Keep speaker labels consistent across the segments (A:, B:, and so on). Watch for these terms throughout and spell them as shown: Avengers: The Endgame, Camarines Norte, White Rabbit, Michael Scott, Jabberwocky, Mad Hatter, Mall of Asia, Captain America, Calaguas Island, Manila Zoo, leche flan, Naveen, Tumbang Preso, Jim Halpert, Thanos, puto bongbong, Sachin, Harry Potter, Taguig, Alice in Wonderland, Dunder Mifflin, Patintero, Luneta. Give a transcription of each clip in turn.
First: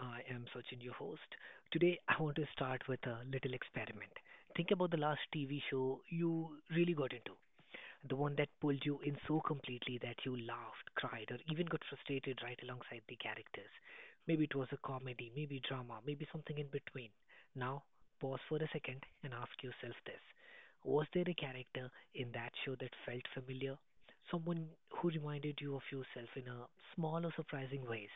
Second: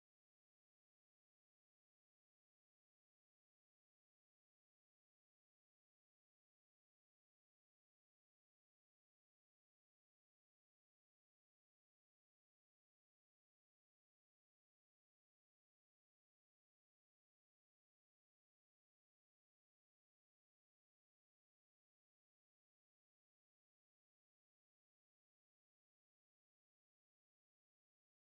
A: I am Sachin, your host. Today, I want to start with a little experiment. Think about the last TV show you really got into, the one that pulled you in so completely that you laughed, cried, or even got frustrated right alongside the characters. Maybe it was a comedy, maybe drama, maybe something in between. Now, pause for a second and ask yourself this: was there a character in that show that felt familiar? Someone who reminded you of yourself in a small or surprising ways?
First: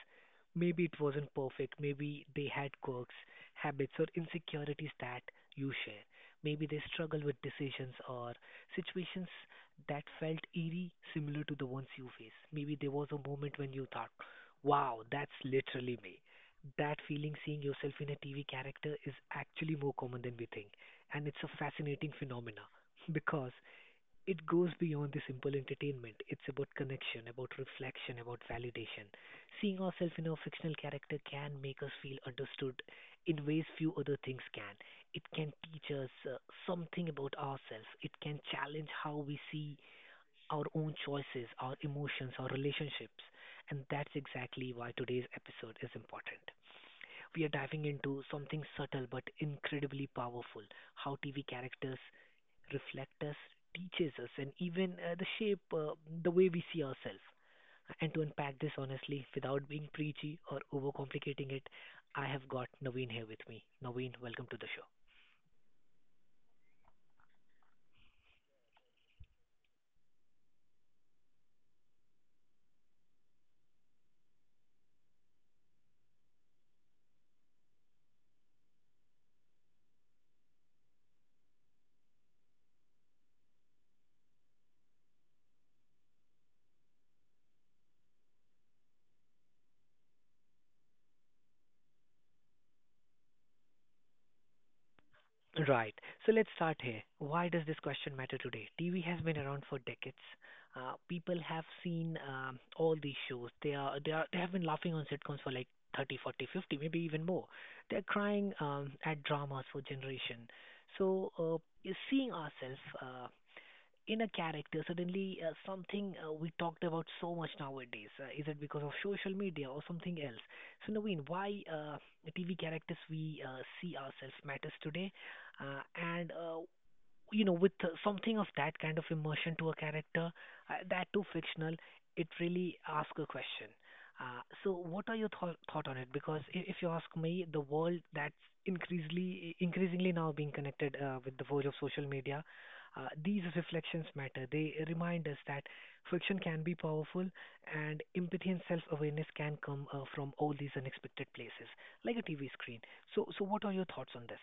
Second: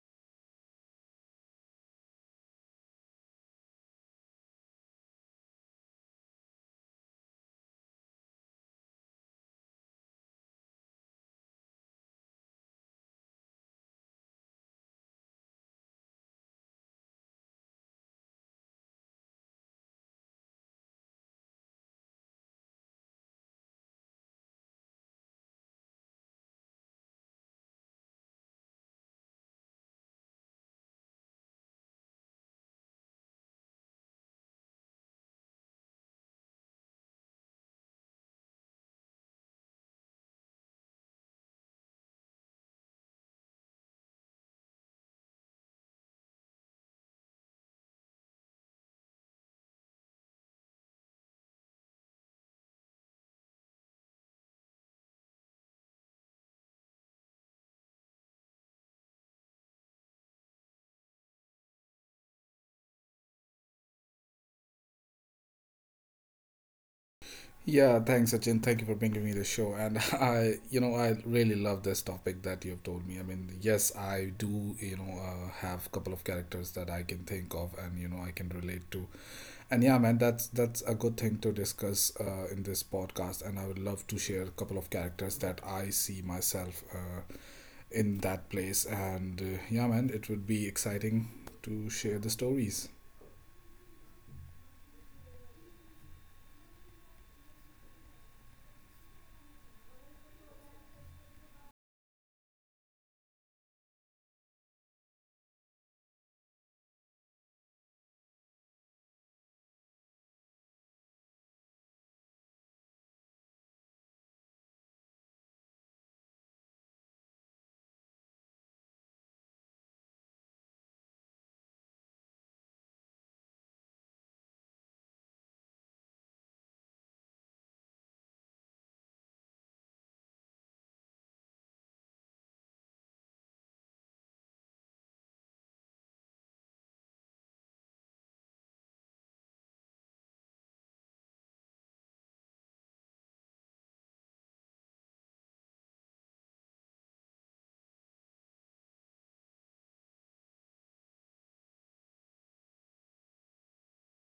A: Maybe it wasn't perfect, maybe they had quirks, habits, or insecurities that you share. Maybe they struggle with decisions or situations that felt eerie, similar to the ones you face. Maybe there was a moment when you thought, wow, that's literally me. That feeling, seeing yourself in a TV character, is actually more common than we think. And it's a fascinating phenomena because it goes beyond the simple entertainment. It's about connection, about reflection, about validation. Seeing ourselves in a fictional character can make us feel understood in ways few other things can. It can teach us something about ourselves. It can challenge how we see our own choices, our emotions, our relationships. And that's exactly why today's episode is important. We are diving into something subtle but incredibly powerful: how TV characters reflect us, teaches us, and even the shape, the way we see ourselves. And to unpack this honestly, without being preachy or overcomplicating it, I have got Naveen here with me. Naveen, welcome to the show.
B: Yeah, thanks, Sachin. Thank you for bringing me the show. And I, I really love this topic that you've told me. I mean, yes, I do, have a couple of characters that I can think of and, I can relate to. And yeah, man, that's a good thing to discuss in this podcast. And I would love to share a couple of characters that I see myself in that place. And yeah, man, it would be exciting to share the stories.
A: Right. So let's start here. Why does this question matter today? TV has been around for decades. People have seen all these shows. They are they are they have been laughing on sitcoms for like 30, 40, 50, maybe even more. They're crying at dramas for generation. So you seeing ourselves. In a character suddenly something we talked about so much nowadays? Is it because of social media or something else? So Naveen, why the TV characters we see ourselves matters today, uh, and you know, with something of that kind of immersion to a character, that too fictional, it really asks a question. So, what are your thought on it? Because if you ask me, the world that's increasingly now being connected with the force of social media, these reflections matter. They remind us that fiction can be powerful, and empathy and self awareness can come from all these unexpected places, like a TV screen. So, so what are your thoughts on this?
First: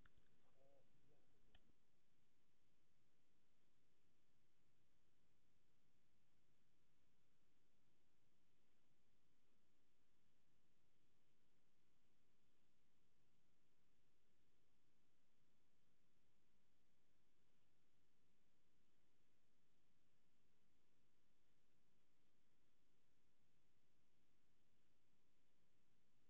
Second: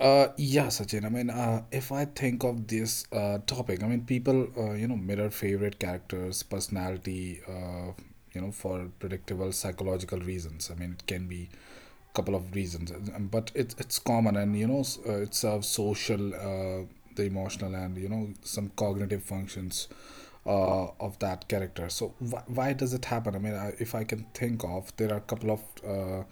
B: Yeah, Sachin. If I think of this topic, I mean, people, mirror favorite characters, personality, for predictable psychological reasons. I mean, it can be a couple of reasons, but it's common, and it serves social, the emotional, and some cognitive functions of that character. So why does it happen? If I can think of, there are a couple of uh,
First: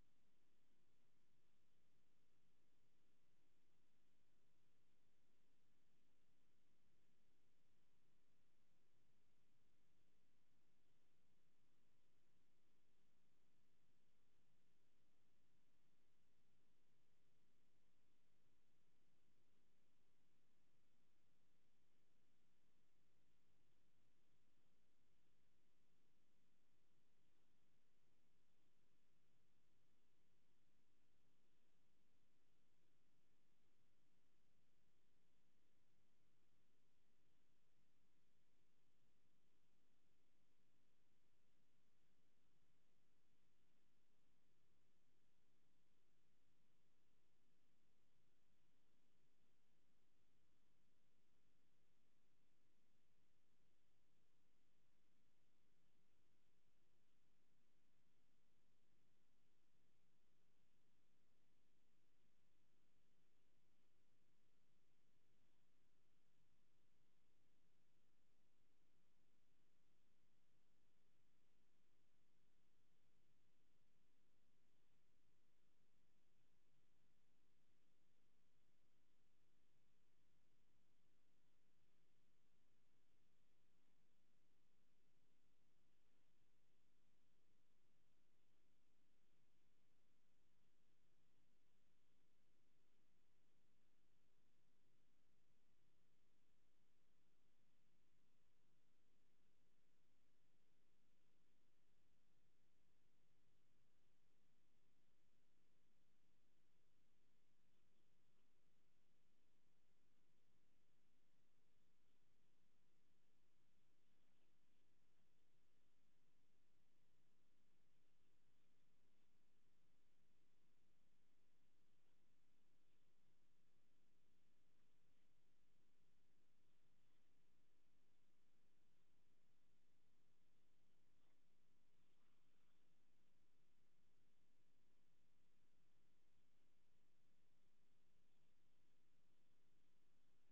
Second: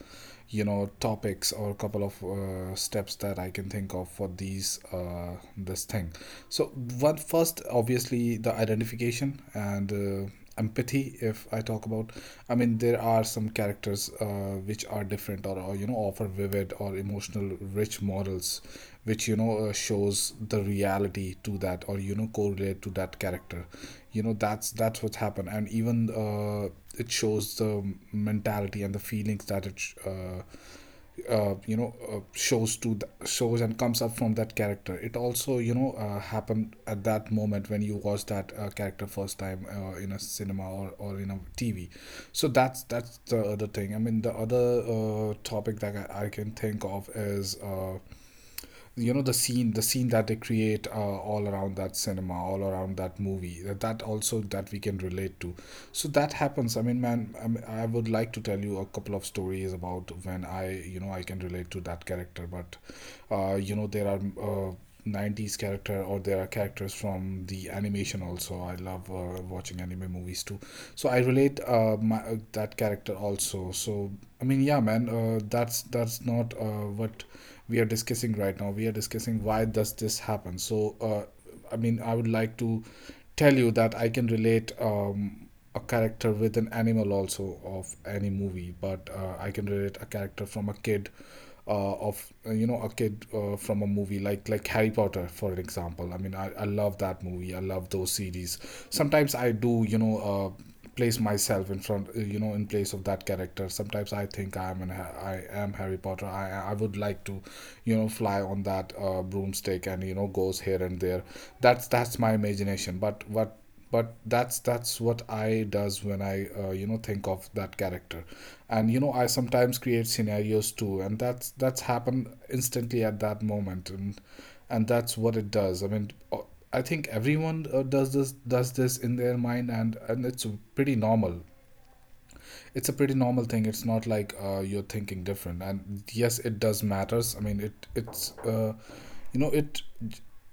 B: you know topics or a couple of steps that I can think of for these this thing. So one first, obviously, the identification and empathy. If I talk about, I mean, there are some characters which are different, or you know, offer vivid or emotional rich morals which, shows the reality to that, or you know, correlate to that character. You know, that's what's happened. And even it shows the mentality and the feelings that it shows to the shows and comes up from that character. It also, happened at that moment when you watch that character first time in a cinema, or in a TV. So that's the other thing. I mean the other topic that I can think of is the scene that they create all around that cinema, all around that movie, that also that we can relate to. So that happens. I would like to tell you a couple of stories about when I you know I can relate to that character. But there are 90s character, or there are characters from the animation. Also, I love watching anime movies too. So I relate that character also. So I mean yeah, man, that's not what we are discussing right now. We are discussing why does this happen. So I mean I would like to tell you that I can relate a character with an animal also of any movie. But I can relate a character from a kid of you know a kid from a movie like Harry Potter for an example. I mean, I love that movie. I love those series. Sometimes I do, place myself in front, in place of that character. Sometimes I think I am an I am Harry Potter. I would like to, you know, fly on that broomstick and you know, goes here and there. That's my imagination. But that's what I does when I, think of that character. And you know, I sometimes create scenarios too, and that's happened instantly at that moment. And that's what it does. I think everyone does this in their mind, and it's pretty normal. It's a pretty normal thing. It's not like you're thinking different. And yes, it does matters. I mean, it it's you know it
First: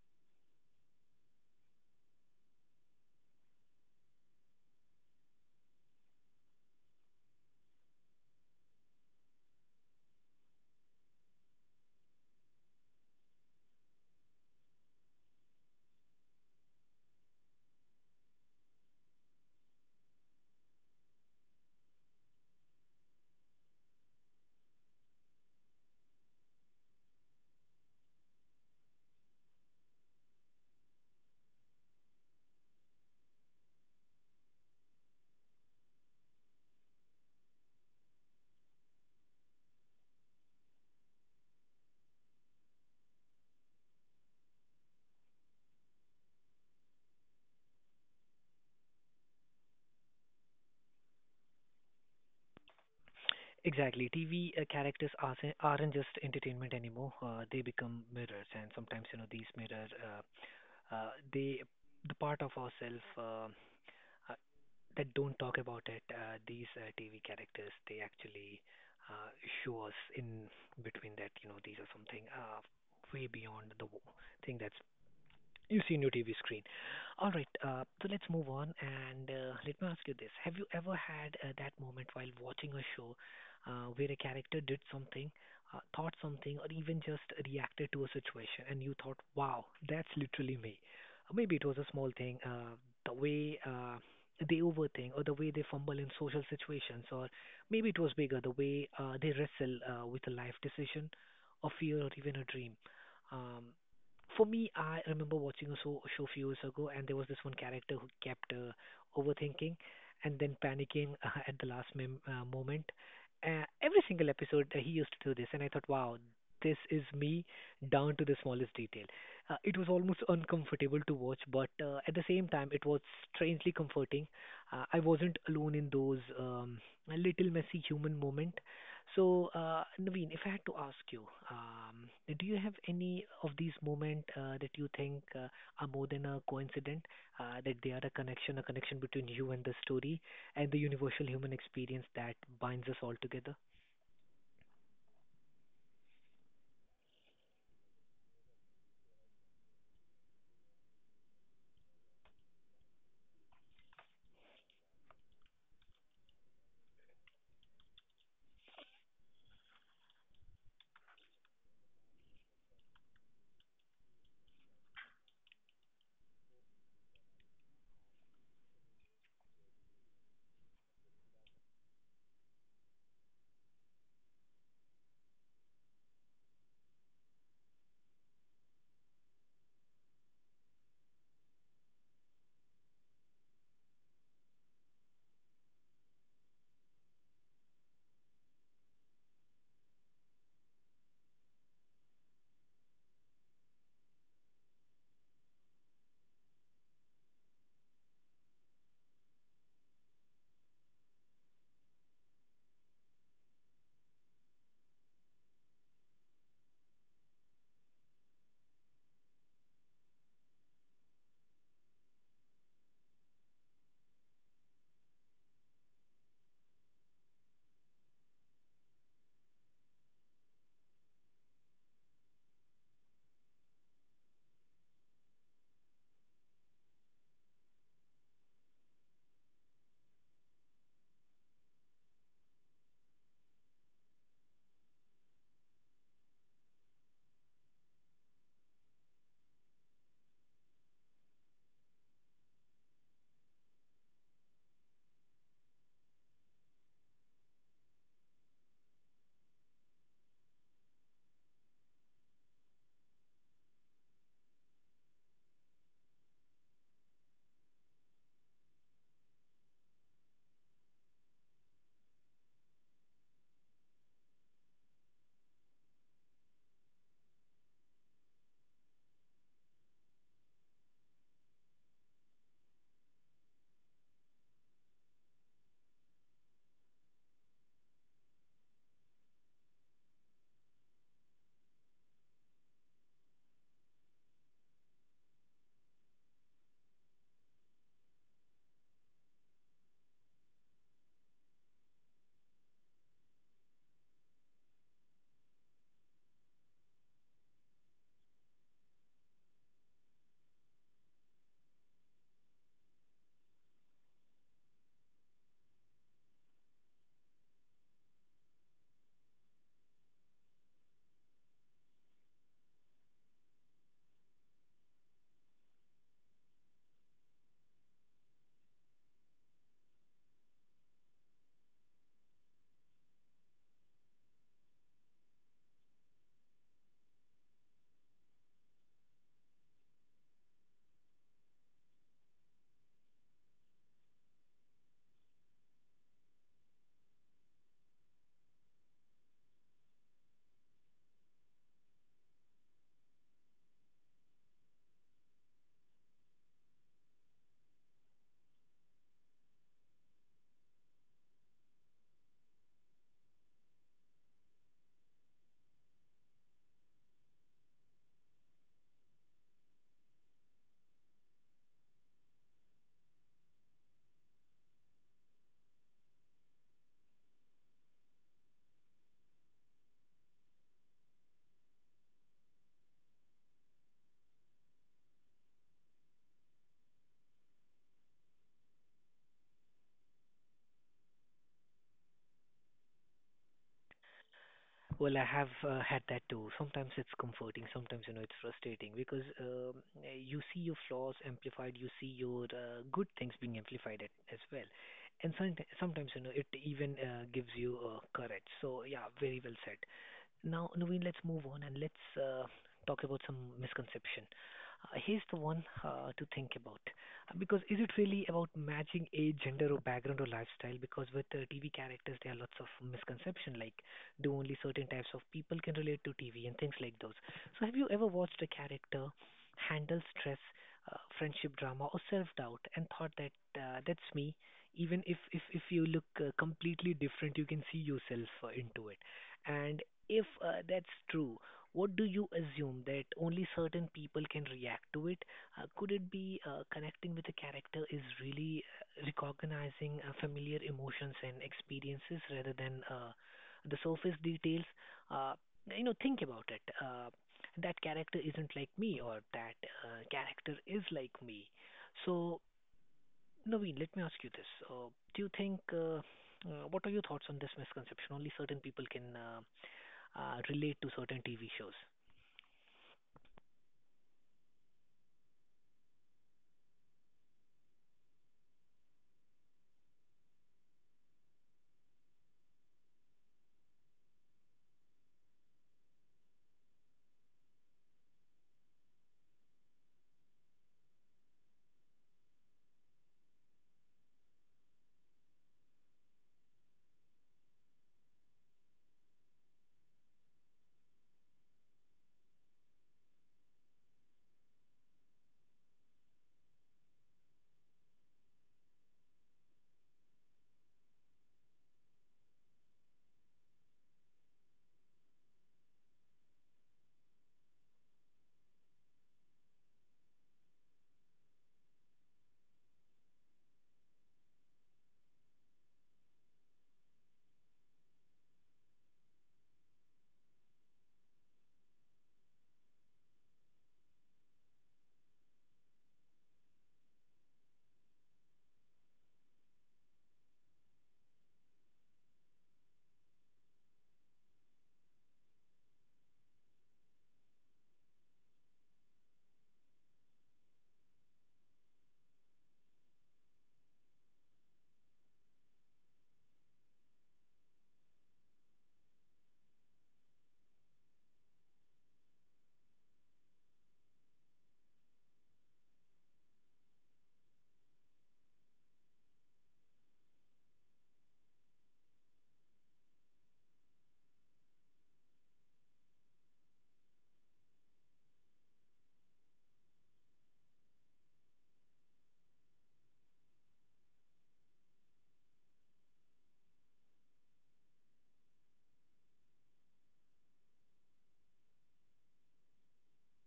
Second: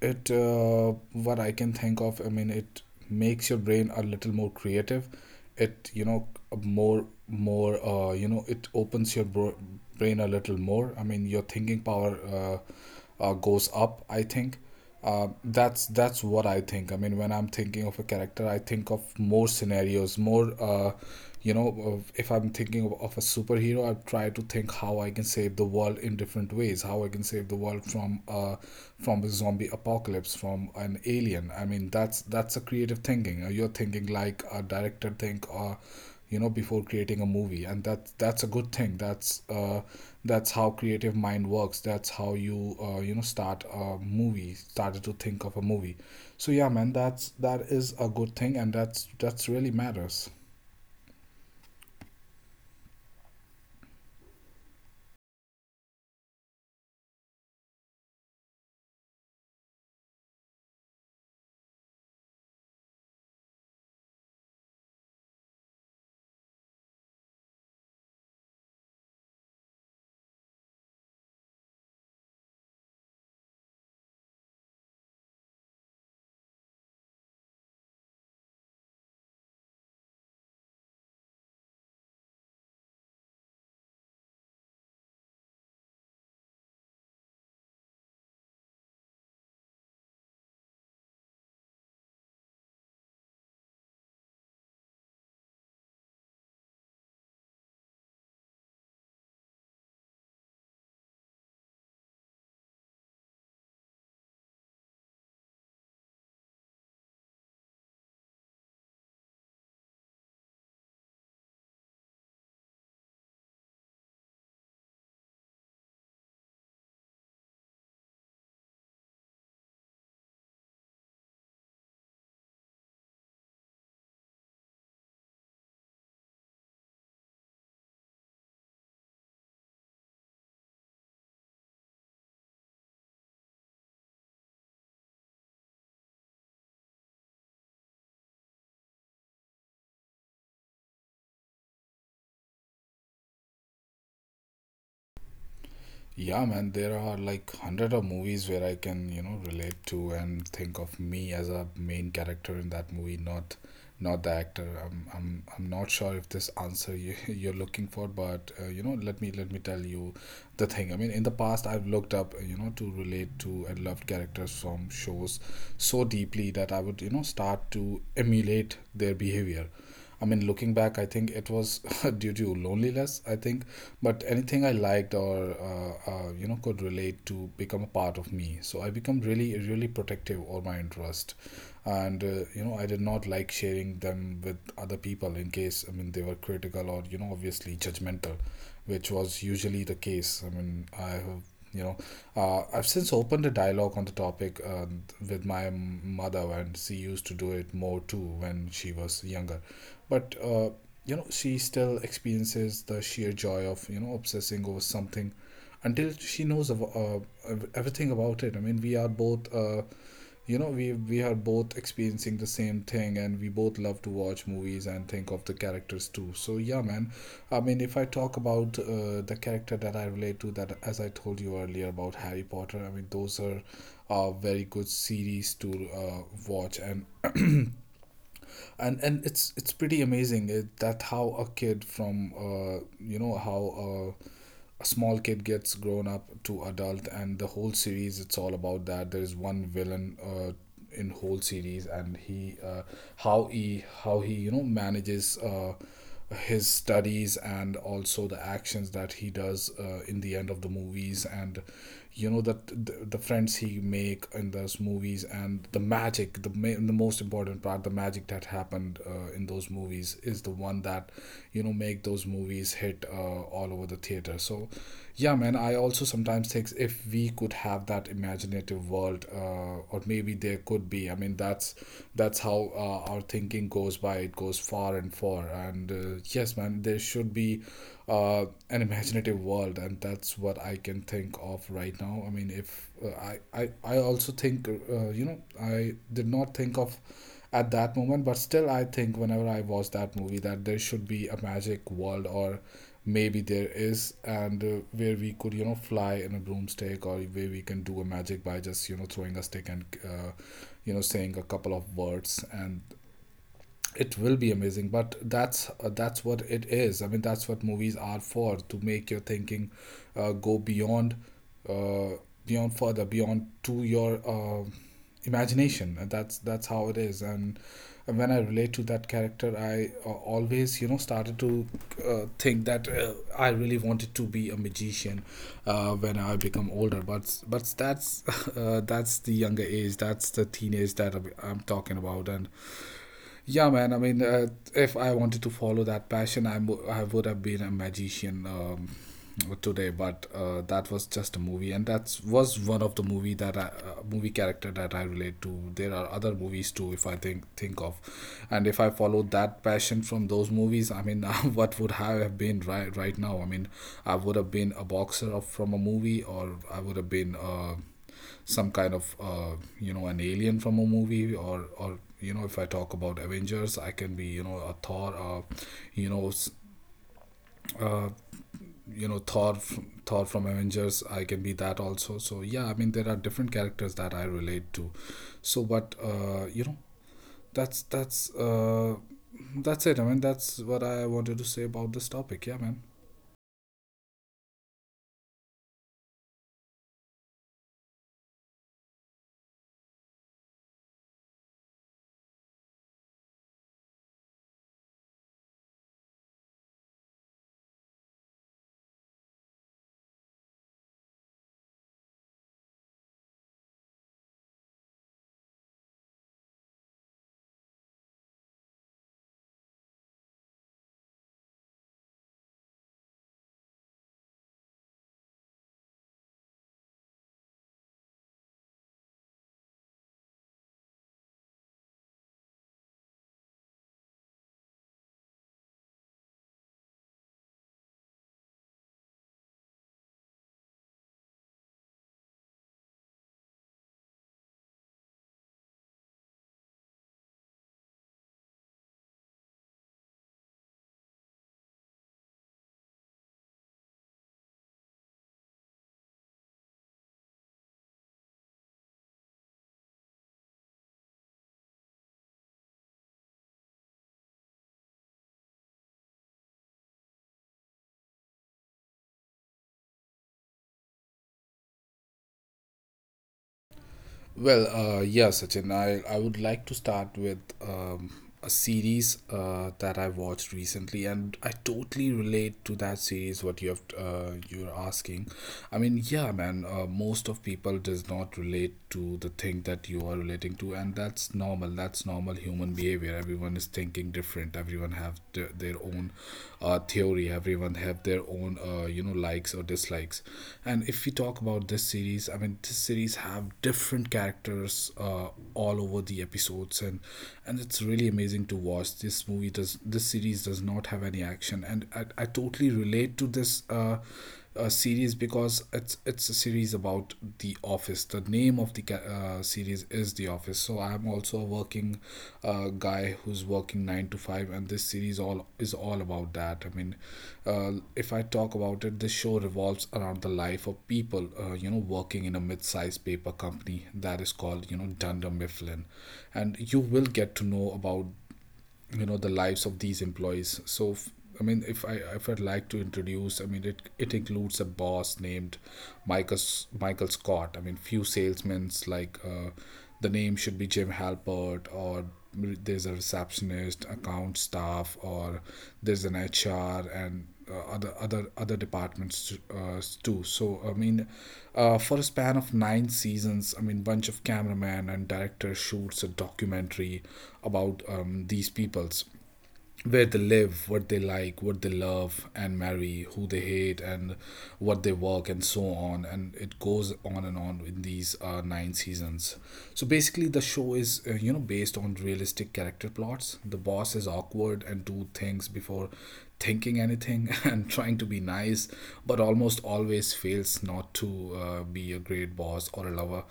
B: it what I can think of. I mean, it makes your brain a little more creative. It, you know, more, it opens your brain a little more. I mean, your thinking power goes up. I think that's what I think. I mean, when I'm thinking of a character, I think of more scenarios, more. If I'm thinking of a superhero, I try to think how I can save the world in different ways. How I can save the world from a zombie apocalypse, from an alien. I mean, that's a creative thinking. You're thinking like a director think, or you know, before creating a movie. And that's a good thing. That's how creative mind works. That's how you you know start a movie, started to think of a movie. So yeah, man, that's that is a good thing, and that's really matters.
A: Exactly. TV aren't just entertainment anymore. They become mirrors, and sometimes you know these mirrors, they the part of ourselves uh, that don't talk about it. These TV characters they actually uh, show us in between that you know these are something way beyond the thing that's you see seen your TV screen. All right, so let's move on and let me ask you this. Have you ever had that moment while watching a show where a character did something, thought something, or even just reacted to a situation and you thought, wow, that's literally me? Or maybe it was a small thing, the way they overthink or the way they fumble in social situations, or maybe it was bigger, the way they wrestle with a life decision, or fear, or even a dream. Um, for me, I remember watching a show few years ago, and there was this one character who kept overthinking and then panicking at the last moment. Every single episode, he used to do this, and I thought, wow, this is me down to the smallest detail. It was almost uncomfortable to watch, but at the same time, it was strangely comforting. I wasn't alone in those little messy human moment. So, Naveen, if I had to ask you, um, do you have any of these moments that you think are more than a coincidence, that they are a connection between you and the story and the universal human experience that binds us all together?
B: Yeah, man, there are like hundred of movies where I can, you know, relate to and think of me as a main character in that movie. Not not the actor. I'm not sure if this answer you, you're looking for. But let me tell you the thing. I mean, in the past, I've looked up, you know, to relate to and loved characters from shows so deeply that I would, you know, start to emulate their behavior. I mean, looking back, I think it was due to loneliness, I think, but anything I liked or, you know, could relate to become a part of me. So I become really, really protective of my interest. And, you know, I did not like sharing them with other people in case, I mean, they were critical or, you know, obviously judgmental, which was usually the case. I mean, I have, you know, I've since opened a dialogue on the topic with my mother, and she used to do it more too when she was younger. But, you know, she still experiences the sheer joy of, you know, obsessing over something until she knows of, everything about it. I mean, we are both. You know, we are both experiencing the same thing, and we both love to watch movies and think of the characters too. So yeah, man, I mean, if I talk about the character that I relate to, that as I told you earlier about Harry Potter. I mean, those are very good series to watch. And it's pretty amazing that how a kid from, you know how a small kid gets grown up to adult. And the whole series, it's all about that. There is one villain in whole series, and he how he how he you know, manages his studies, and also the actions that he does in the end of the movies. And you know that the friends he make in those movies, and the magic, the most important part, the magic that happened in those movies is the one that, you know, make those movies hit all over the theater. So yeah, man, I also sometimes think things, if we could have that imaginative world or maybe there could be. I mean, that's how our thinking goes by, it goes far and far. And yes, man, there should be an imaginative world, and that's what I can think of right now. I mean, if I also think, I did not think of at that moment, but still I think whenever I watch that movie that there should be a magic world, or maybe there is. And where we could, you know, fly in a broomstick, or where we can do a magic by just, you know, throwing a stick and you know, saying a couple of words, and it will be amazing. But that's what it is. I mean, that's what movies are for, to make your thinking go beyond, uh, beyond, further beyond to your imagination. And that's how it is. And when I relate to that character, I always, you know, started to think that I really wanted to be a magician when I become older. But that's that's the younger age, that's the teenage that I'm talking about. And yeah, man. If I wanted to follow that passion, I would have been a magician today. But that was just a movie, and that was one of the movie that movie character that I relate to. There are other movies too, if I think of, and if I followed that passion from those movies, I mean, what would I have been right now? I mean, I would have been a boxer from a movie, or I would have been. Some kind of an alien from a movie or you know, if I talk about Avengers, I can be, you know, a Thor, you know uh, you know thor thor from Avengers, I can be that also. So yeah, I mean, there are different characters that I relate to. So but you know that's That's it. I mean, that's what I wanted to say about this topic. Yeah, man.
A: Well, I have had that too. Sometimes it's comforting, sometimes you know it's frustrating because you see your flaws amplified, you see your good things being amplified at, as well, and sometimes you know it even gives you courage. So yeah, very well said. Now, Naveen, let's move on and let's talk about some misconception. Here's the one to think about. Because is it really about matching age, gender, or background or lifestyle? Because with TV characters, there are lots of misconception, like do only certain types of people can relate to TV and things like those. So, have you ever watched a character handle stress, friendship drama, or self-doubt, and thought that that's me? Even if you look completely different, you can see yourself into it, and if that's true, what do you assume that only certain people can react to it? Could it be connecting with a character is really recognizing familiar emotions and experiences rather than the surface details? Uh, you know, think about it. That character isn't like me, or that character is like me. So, Naveen, let me ask you this: do you think? What are your thoughts on this misconception? Only certain people can relate to certain TV shows.
B: Well, yeah, Sachin, I would like to start with a series that I watched recently, and I totally relate to that series. What you have you're asking, I mean, yeah, man, most of people does not relate to the thing that you are relating to, and that's normal. That's normal human behavior. Everyone is thinking different. Everyone have their own theory. Everyone have their own likes or dislikes. And if we talk about this series, I mean, this series have different characters, all over the episodes. And it's really amazing to watch. This movie does this series does not have any action, and I totally relate to this series, because it's a series about the office. The name of the series is The Office. So I'm also a working guy who's working 9 to 5, and this series all is all about that. I mean, if I talk about it, this show revolves around the life of people, working in a mid-sized paper company that is called, you know, Dunder Mifflin, and you will get to know about, you know, the lives of these employees. I mean, if I'd like to introduce, I mean, it includes a boss named Michael Scott. I mean, few salesmen's like, the name should be Jim Halpert, or there's a receptionist, account staff, or there's an HR, and other other departments, too. So I mean, for a span of nine seasons, I mean, bunch of cameraman and director shoots a documentary about, these peoples, where they live, what they like, what they love, and marry, who they hate, and what they work, and so on. And it goes on and on in these nine seasons. So basically, the show is, based on realistic character plots. The boss is awkward and do things before thinking anything and trying to be nice, but almost always fails not to be a great boss or a lover.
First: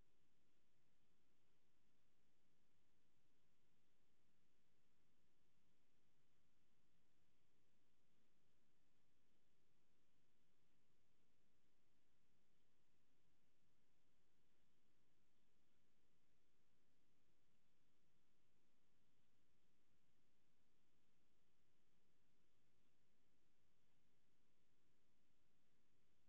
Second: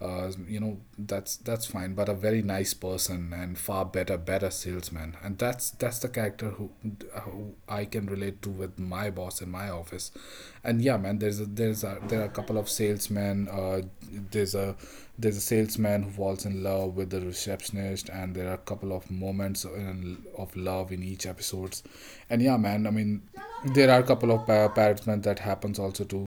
B: That's fine, but a very nice person and far better salesman, and that's the character who I can relate to with my boss in my office. And yeah, man, there are a couple of salesmen. There's a there's a salesman who falls in love with the receptionist, and there are a couple of moments of love in each episodes. And yeah, man, I mean, there are a couple of parrots that happens also to,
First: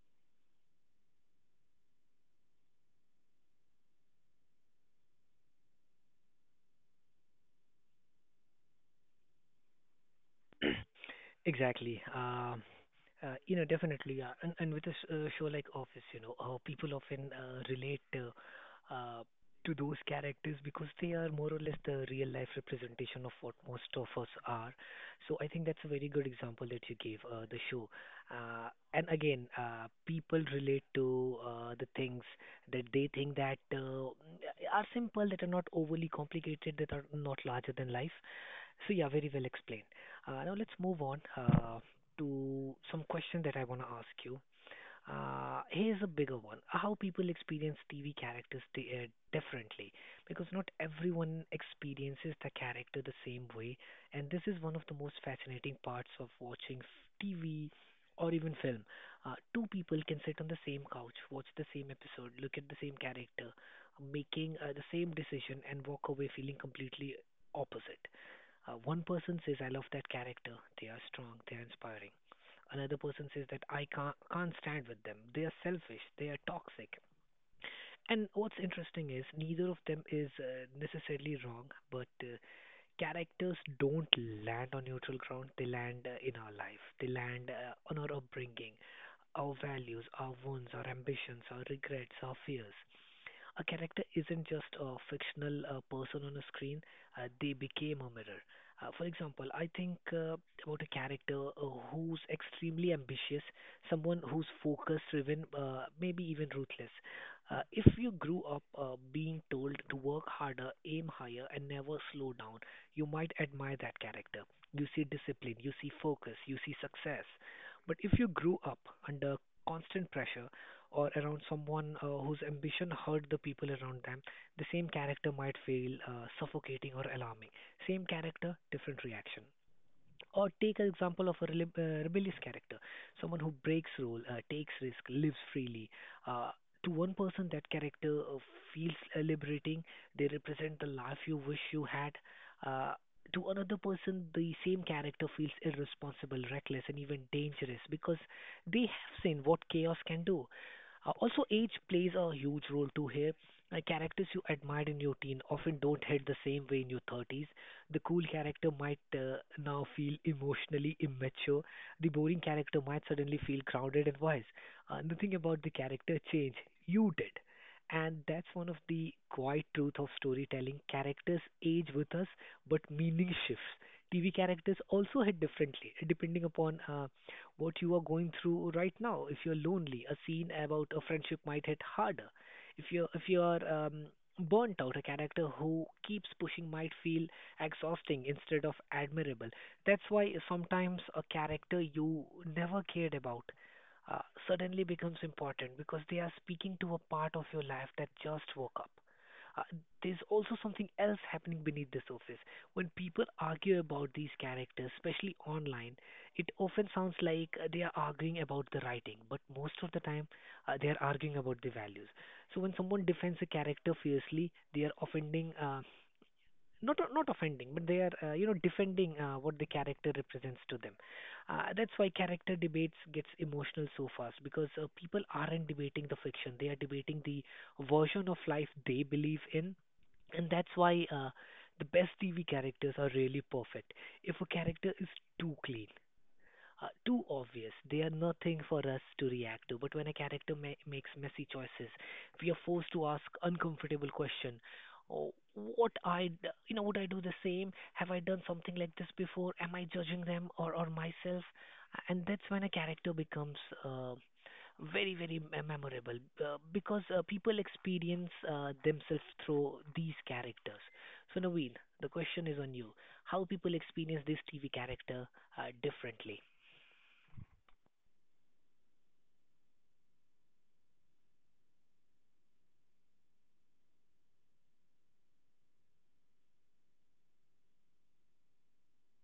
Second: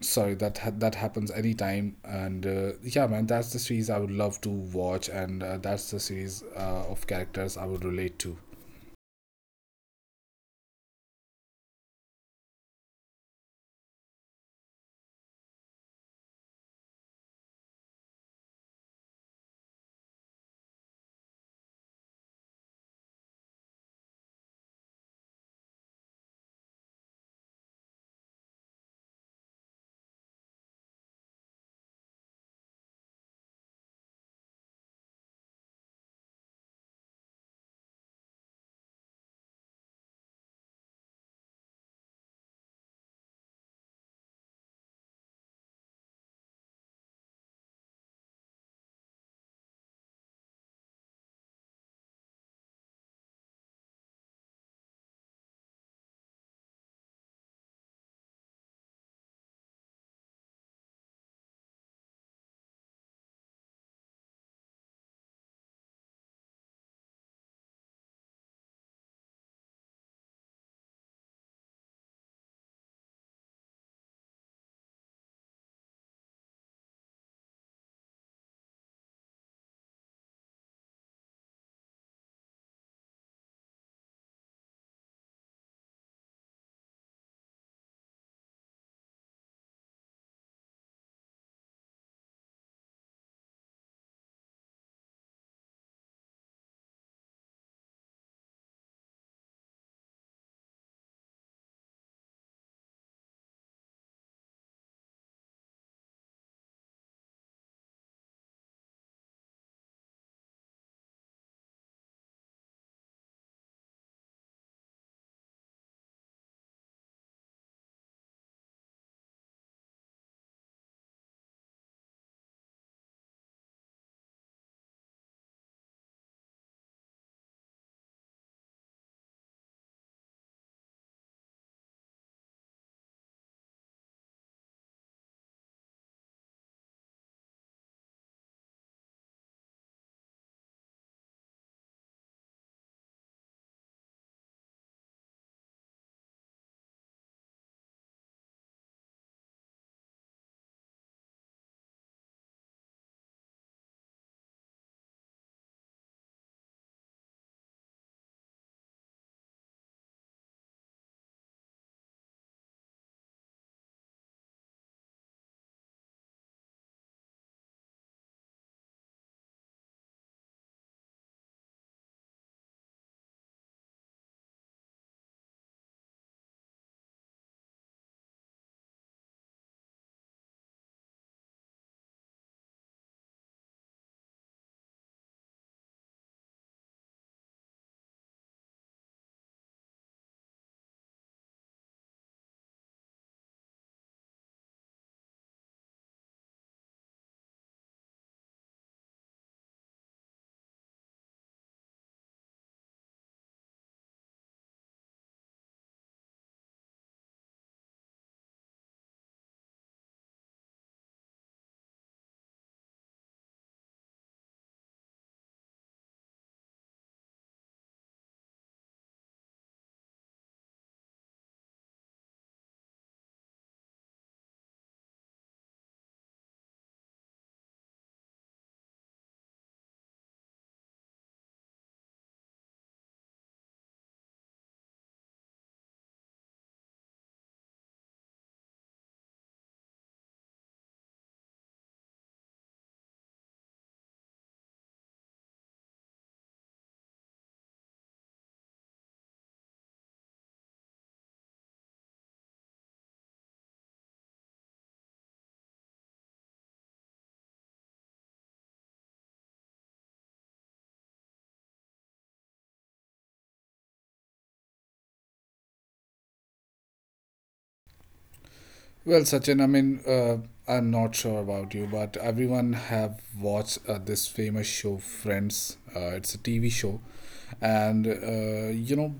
B: sorry, that happens anytime. And yeah, man, that's the series I would love to watch, and that's the series of characters I would relate to.
A: Exactly. You know, definitely. Yeah, and with a show like Office, you know, people often relate uh, to those characters because they are more or less the real life representation of what most of us are. So I think that's a very good example that you gave, the show. Uh, and again, people relate to the things that they think that are simple, that are not overly complicated, that are not larger than life. So yeah, very well explained. Now let's move on to some question that I want to ask you. Here's a bigger one: how people experience TV characters differently, because not everyone experiences the character the same way, and this is one of the most fascinating parts of watching TV or even film. Two people can sit on the same couch, watch the same episode, look at the same character, making the same decision, and walk away feeling completely opposite. One person says, I love that character. They are strong, they are inspiring. Another person says that I can't stand with them. They are selfish. They are toxic. And what's interesting is neither of them is necessarily wrong, but characters don't land on neutral ground. They land in our life. They land on our upbringing, our values, our wounds, our ambitions, our regrets, our fears. A character isn't just a fictional person on a screen, they became a mirror. For example, I think about a character who's extremely ambitious, someone who's focus driven, maybe even ruthless. If you grew up being told to work harder, aim higher, and never slow down, you might admire that character. You see discipline, you see focus, you see success. But if you grew up under constant pressure, or around someone whose ambition hurt the people around them, the same character might feel suffocating or alarming. Same character, different reaction. Or take an example of a rebellious character, someone who breaks rule, takes risk, lives freely. Uh, to one person, that character feels liberating. They represent the life you wish you had. Uh, to another person, the same character feels irresponsible, reckless, and even dangerous because they have seen what chaos can do. Also, age plays a huge role too here. Characters you admired in your teen often don't hit the same way in your 30s. The cool character might now feel emotionally immature. The boring character might suddenly feel crowded and wise. Nothing about the character changed. You did. And that's one of the quiet truth of storytelling. Characters age with us, but meaning shifts. TV characters also hit differently, depending upon what you are going through right now. If you're lonely, a scene about a friendship might hit harder. If you're burnt out, a character who keeps pushing might feel exhausting instead of admirable. That's why sometimes a character you never cared about uh, suddenly becomes important because they are speaking to a part of your life that just woke up. Uh, there's also something else happening beneath the surface. When people argue about these characters, especially online, it often sounds like they are arguing about the writing, but most of the time they are arguing about the values. So when someone defends a character fiercely, they are offending not offending, but they are defending what the character represents to them. That's why character debates gets emotional so fast because people aren't debating the fiction; they are debating the version of life they believe in, and that's why the best TV characters are really perfect. If a character is too clean, too obvious. They are nothing for us to react to. But when a character makes messy choices, we are forced to ask uncomfortable question. Oh, what I d- you know would I do the same? Have I done something like this before? Am I judging them or myself? And that's when a character becomes uh, very memorable because people experience themselves through these characters. So Naveen, the question is on you. How people experience this TV character differently?
B: Well, Sachin, I mean, I'm not sure about you, but everyone have watched, this famous show Friends. It's a TV show. And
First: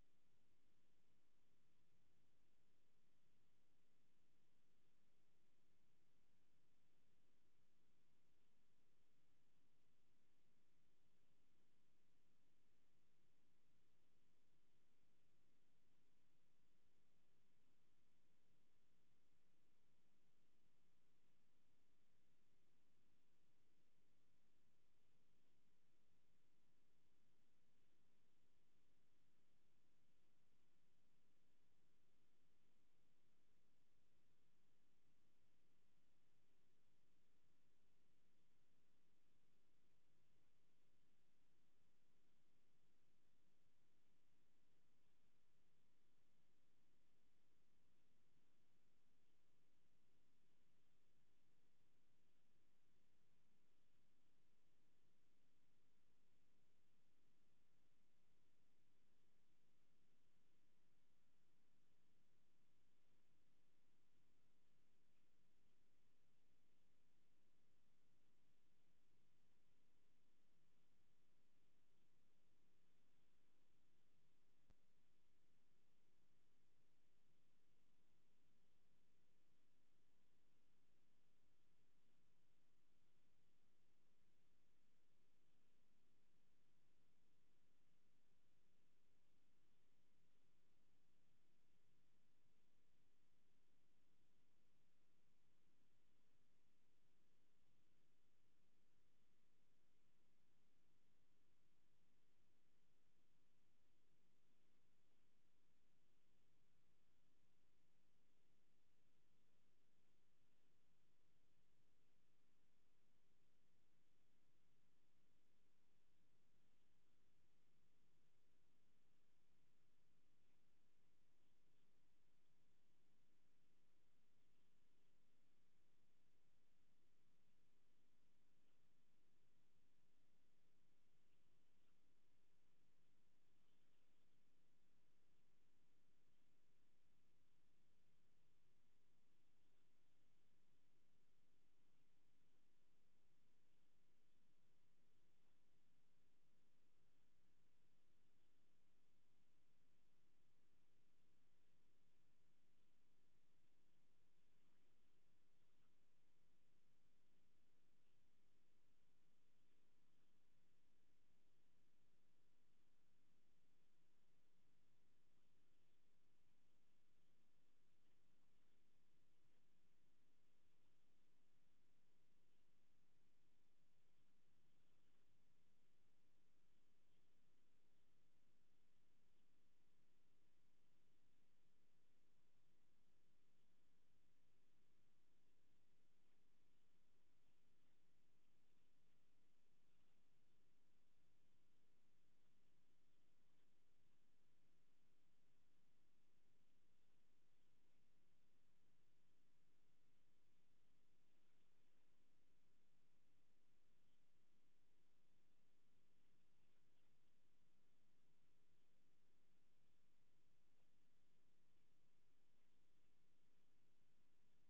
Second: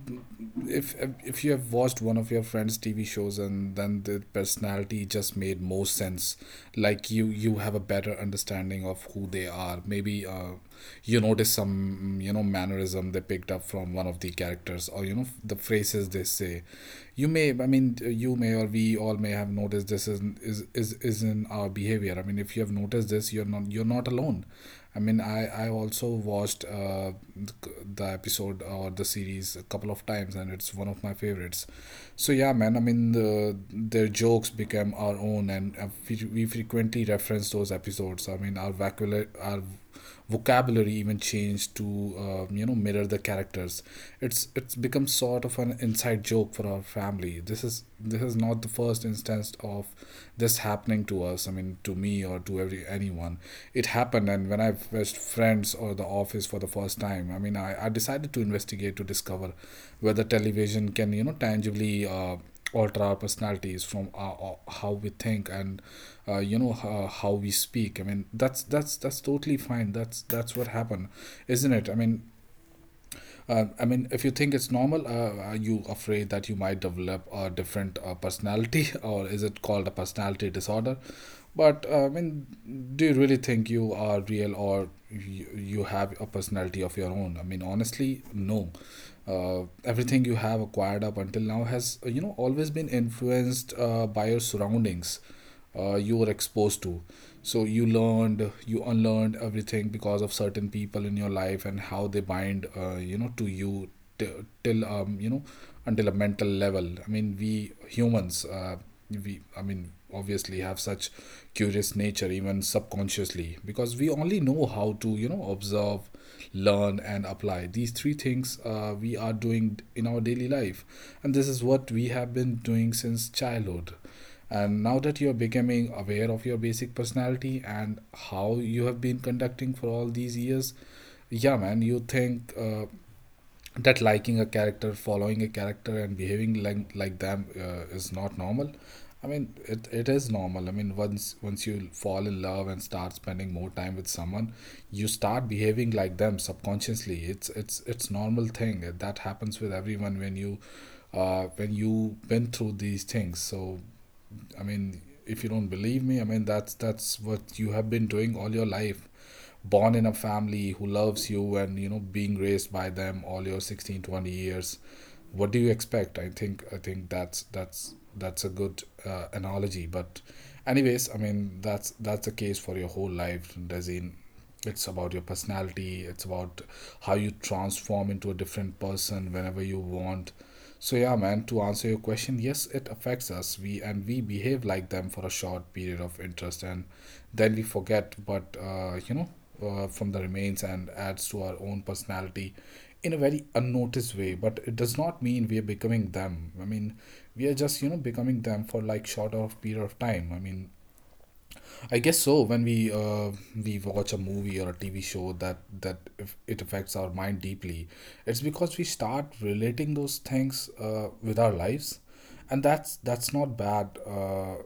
B: if if you have watched one of your friends TV shows, and then the personality just made more sense, like you have a better understanding of who they are. Maybe you notice some, you know, mannerism they picked up from one of the characters, or you know, the phrases they say. You may i mean, you may, or we all may have noticed this is in our behavior. I mean, if you have noticed this, you're not alone. I mean, I also watched the episode or the series a couple of times, and it's one of my favorites. So yeah, man. I mean, the, their jokes became our own, and we frequently reference those episodes. I mean, our vocabulary even changed to, you know, mirror the characters. It's become sort of an inside joke for our family. This is not the first instance of this happening to us, I mean, to me or to every anyone. It happened, and when I first friends or the office for the first time, I mean, I decided to investigate to discover whether television can, you know, tangibly alter our personalities from how we think and, how we speak. I mean, that's that's totally fine. That's what happened, isn't it? I mean, if you think it's normal, are you afraid that you might develop a different personality, or is it called a personality disorder? But I mean, do you really think you are real, or you have a personality of your own? I mean, honestly, no. Everything you have acquired up until now has, always been influenced by your surroundings you were exposed to. So you learned, you unlearned everything because of certain people in your life and how they bind, to you t- till, um, you know, until a mental level. I mean, we humans. We I mean, obviously have such curious nature, even subconsciously, because we only know how to, you know, observe, learn, and apply. These three things we are doing in our daily life, and this is what we have been doing since childhood. And now that you're becoming aware of your basic personality and how you have been conducting for all these years, yeah, man, you think that liking a character, following a character, and behaving like them is not normal. I mean, it is normal. I mean, once you fall in love and start spending more time with someone, you start behaving like them subconsciously. It's normal thing that happens with everyone when you went through these things. So I mean, if you don't believe me, I mean, that's what you have been doing all your life. Born in a family who loves you and, you know, being raised by them all your 16 20 years. What do you expect? I think that's that's a good analogy. But anyways, I mean, that's the case for your whole life, Dazin. It's about your personality. It's about how you transform into a different person whenever you want. So yeah, man, to answer your question, yes, it affects us, we and we behave like them for a short period of interest, and then we forget. But, from the remains and adds to our own personality in a very unnoticed way. But it does not mean we are becoming them. I mean, we are just, you know, becoming them for like short of period of time. I mean, I guess so. When we watch a movie or a TV show that if it affects our mind deeply, it's because we start relating those things with our lives, and that's not bad.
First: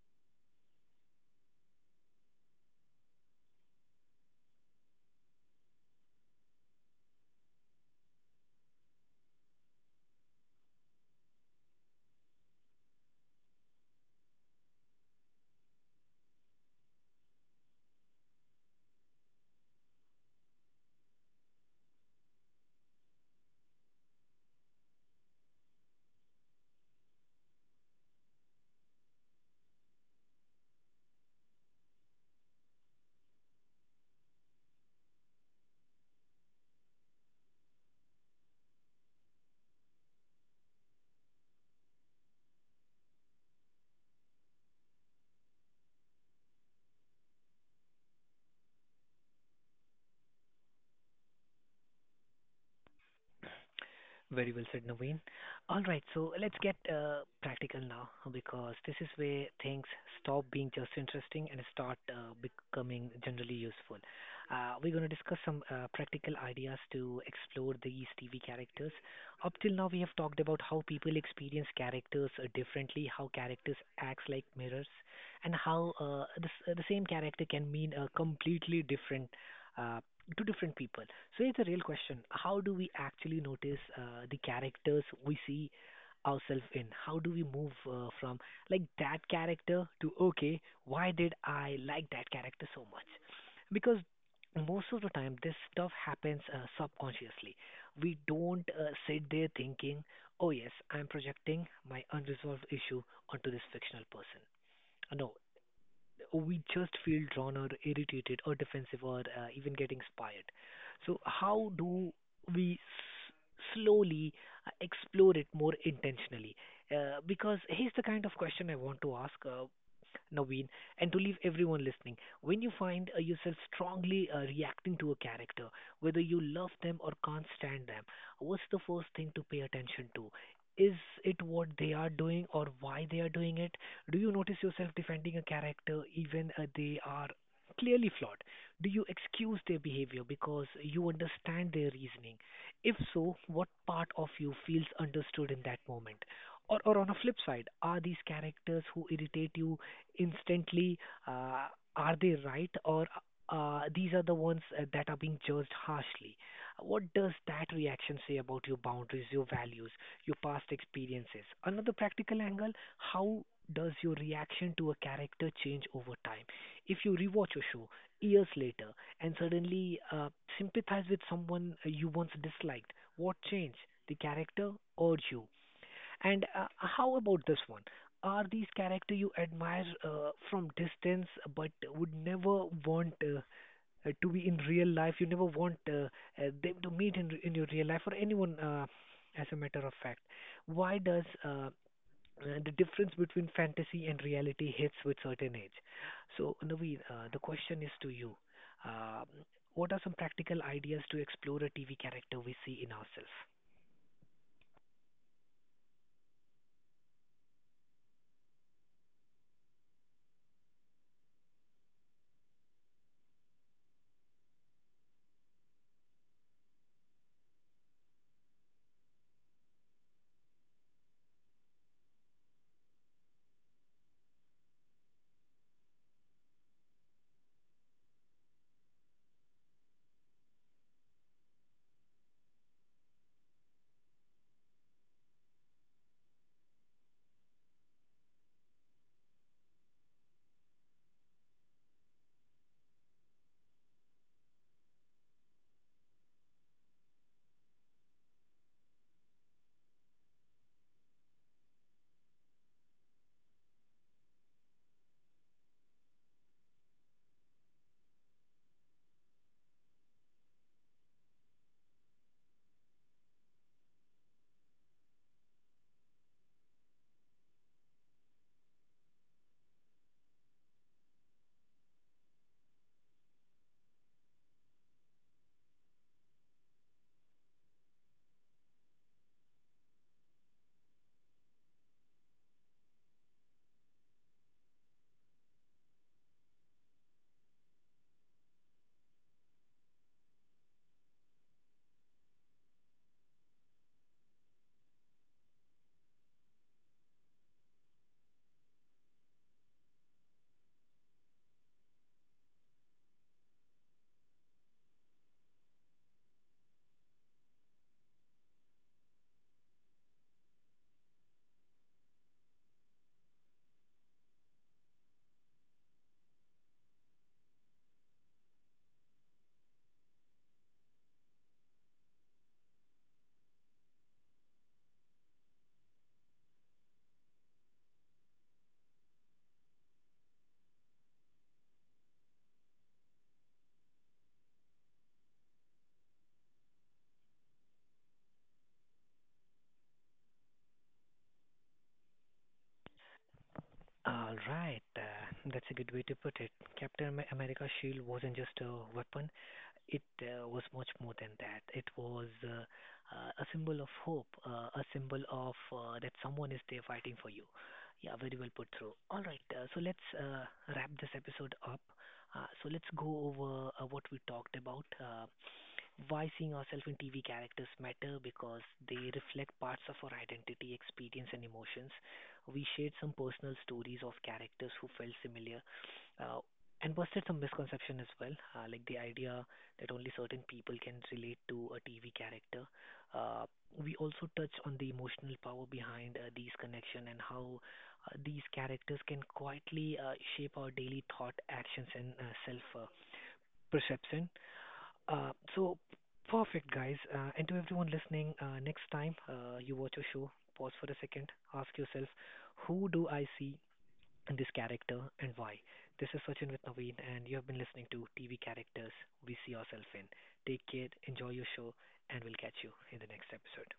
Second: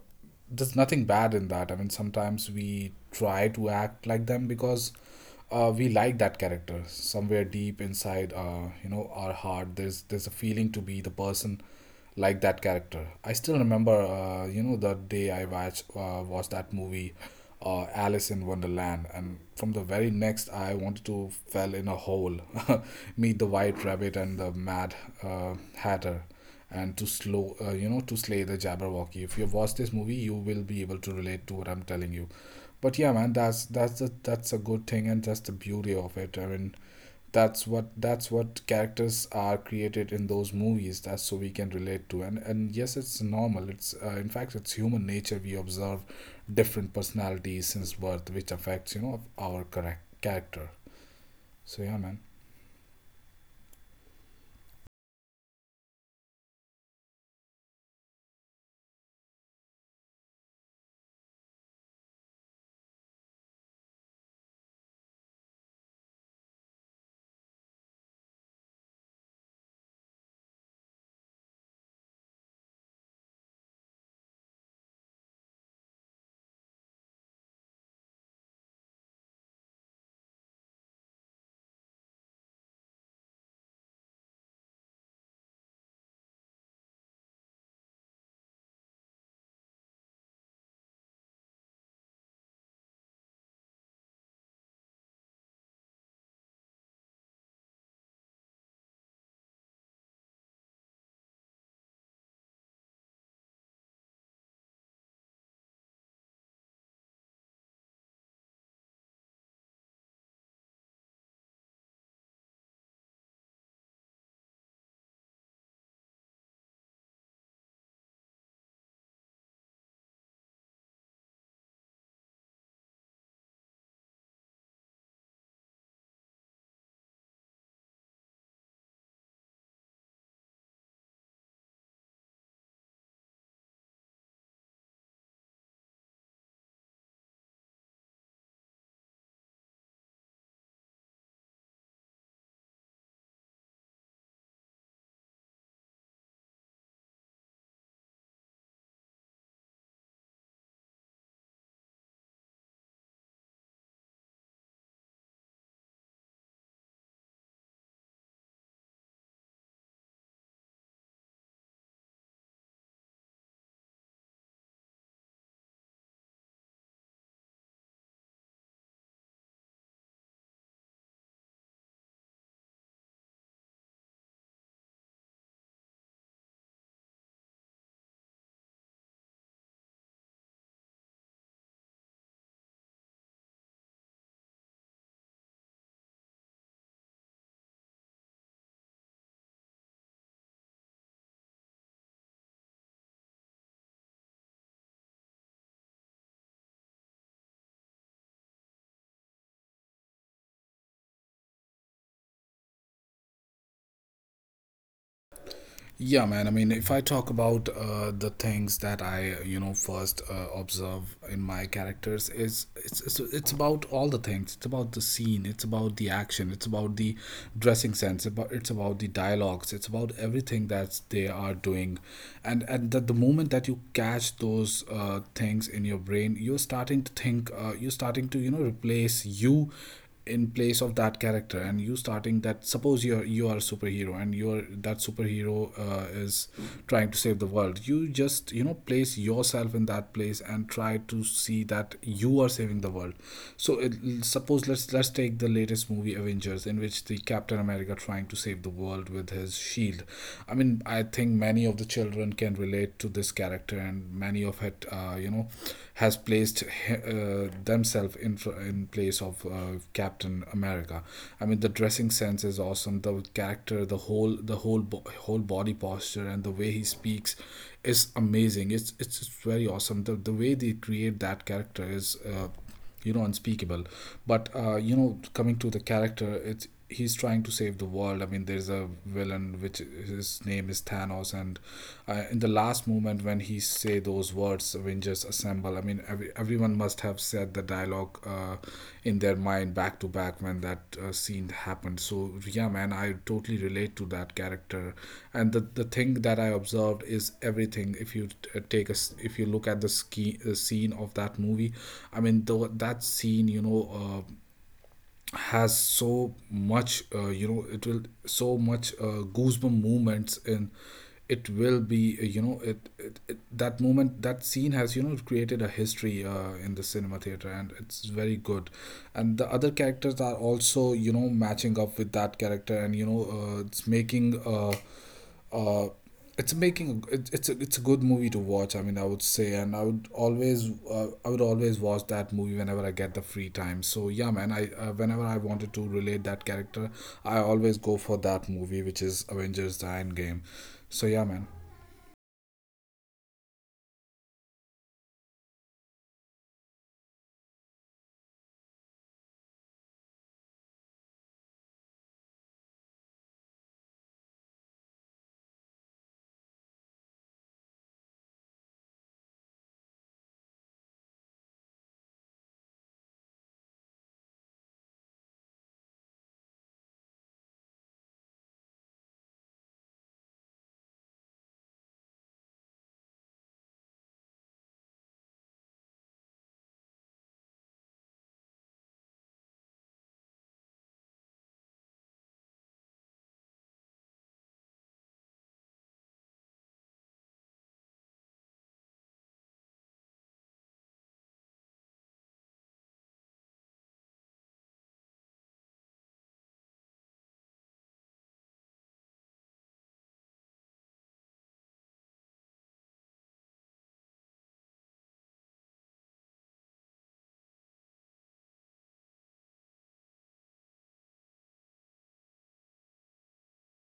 B: There's nothing bad in that. I mean, sometimes we try to act like them because we like that character somewhere deep inside. Our heart. There's a feeling to be the person like that character. I still remember, the day I watched that movie, Alice in Wonderland, and from the very next, I wanted to fell in a hole, meet the White Rabbit and the Mad Hatter, and to slow, to slay the Jabberwocky. If you watch this movie, you will be able to relate to what I'm telling you. But yeah, man, that's a good thing, and that's the beauty of it. I mean, that's what characters are created in those movies, that's so we can relate to. And yes, it's normal. It's in fact, it's human nature. We observe different personalities since birth, which affects, you know, our correct character. So yeah, man.
A: Very well said, Naveen. All right, so let's get practical now because this is where things stop being just interesting and start becoming generally useful. We're going to discuss some practical ideas to explore these TV characters. Up till now, we have talked about how people experience characters differently, how characters acts like mirrors, and how the same character can mean a completely different uh, to different people. So it's a real question. How do we actually notice the characters we see ourselves in? How do we move from like that character to okay, why did I like that character so much? Because most of the time, this stuff happens subconsciously. We don't sit there thinking, oh yes, I'm projecting my unresolved issue onto this fictional person. No, we just feel drawn or irritated or defensive or even getting inspired. So, how do we s- slowly explore it more intentionally? Because here's the kind of question I want to ask. Naveen, and to leave everyone listening. When you find yourself strongly reacting to a character, whether you love them or can't stand them, what's the first thing to pay attention to? Is it what they are doing or why they are doing it? Do you notice yourself defending a character even they are clearly flawed? Do you excuse their behavior because you understand their reasoning? If so, what part of you feels understood in that moment? Or on a flip side, are these characters who irritate you instantly, uh, are they right or these are the ones that are being judged harshly? What does that reaction say about your boundaries, your values, your past experiences? Another practical angle, how does your reaction to a character change over time? If you rewatch a show years later and suddenly sympathize with someone you once disliked, what changed? The character or you? And how about this one? Are these characters you admire from distance but would never want to be in real life? You never want them to meet in your real life or anyone, as a matter of fact. Why does the difference between fantasy and reality hits with certain age? So, Naveen, the question is to you. Um what are some practical ideas to explore a TV character we see in ourselves?
B: Yeah, man. I mean, if I talk about the things that I, you know, first observe in my characters, is it's about all the things. It's about the scene. It's about the action. It's about the dressing sense. About It's about the dialogues. It's about everything that they are doing, and that the moment that you catch those things in your brain, you're starting to think. You're starting to, you know, replace you in place of that character, and you starting that, suppose you're, you are a superhero, and you're that superhero is trying to save the world. You just, you know, place yourself in that place and try to see that you are saving the world. so it, suppose let's take the latest movie, Avengers, in which the Captain America trying to save the world with his shield. I mean, I think many of the children can relate to this character, and many of it that, has placed themselves in place of Captain America. I mean, the dressing sense is awesome. The character, the whole whole body posture, and the way he speaks is amazing. It's very awesome. The way they create that character is, unspeakable. But, coming to the character, it's, he's trying to save the world. I mean, there's a villain which his name is Thanos, and in the last moment when he say those words, Avengers assemble, I mean, everyone must have said the dialogue in their mind back to back when that scene happened. So yeah, man, I totally relate to that character. And the thing that I observed is everything. If you if you look at the ski scene of that movie, I mean, though that scene, you know, has so much, it will so much goosebump movements, and it will be, it, that moment, that scene has, you know, created a history in the cinema theater, and it's very good. And the other characters are also, you know, matching up with that character, and you know, uh, it's making it's a good movie to watch. I mean, I would say, and I would always, I would always watch that movie whenever I get the free time. So yeah, man, I, whenever I wanted to relate that character, I always go for that movie, which is Avengers: The Endgame. So yeah, man.
A: All right, that's a good way to put it. America's shield wasn't just a weapon, it was much more than that. It was a symbol of hope, a symbol of that someone is there fighting for you. Yeah, very well put through. All right, so let's wrap this episode up. So let's go over what we talked about. Why seeing ourselves in TV characters matter because they reflect parts of our identity, experience, and emotions. We shared some personal stories of characters who felt similar uh, and busted some misconception as well, like the idea that only certain people can relate to a TV character. Uh, we also touch on the emotional power behind these connections and how these characters can quietly shape our daily thought, actions, and self perception. So perfect, guys. And to everyone listening, next time you watch a show, pause for a second, ask yourself, who do I see this character and why. This is Sachin with Naveen, and you have been listening to TV Characters We See Yourself in. Take care, enjoy your show, and we'll catch you in the next episode.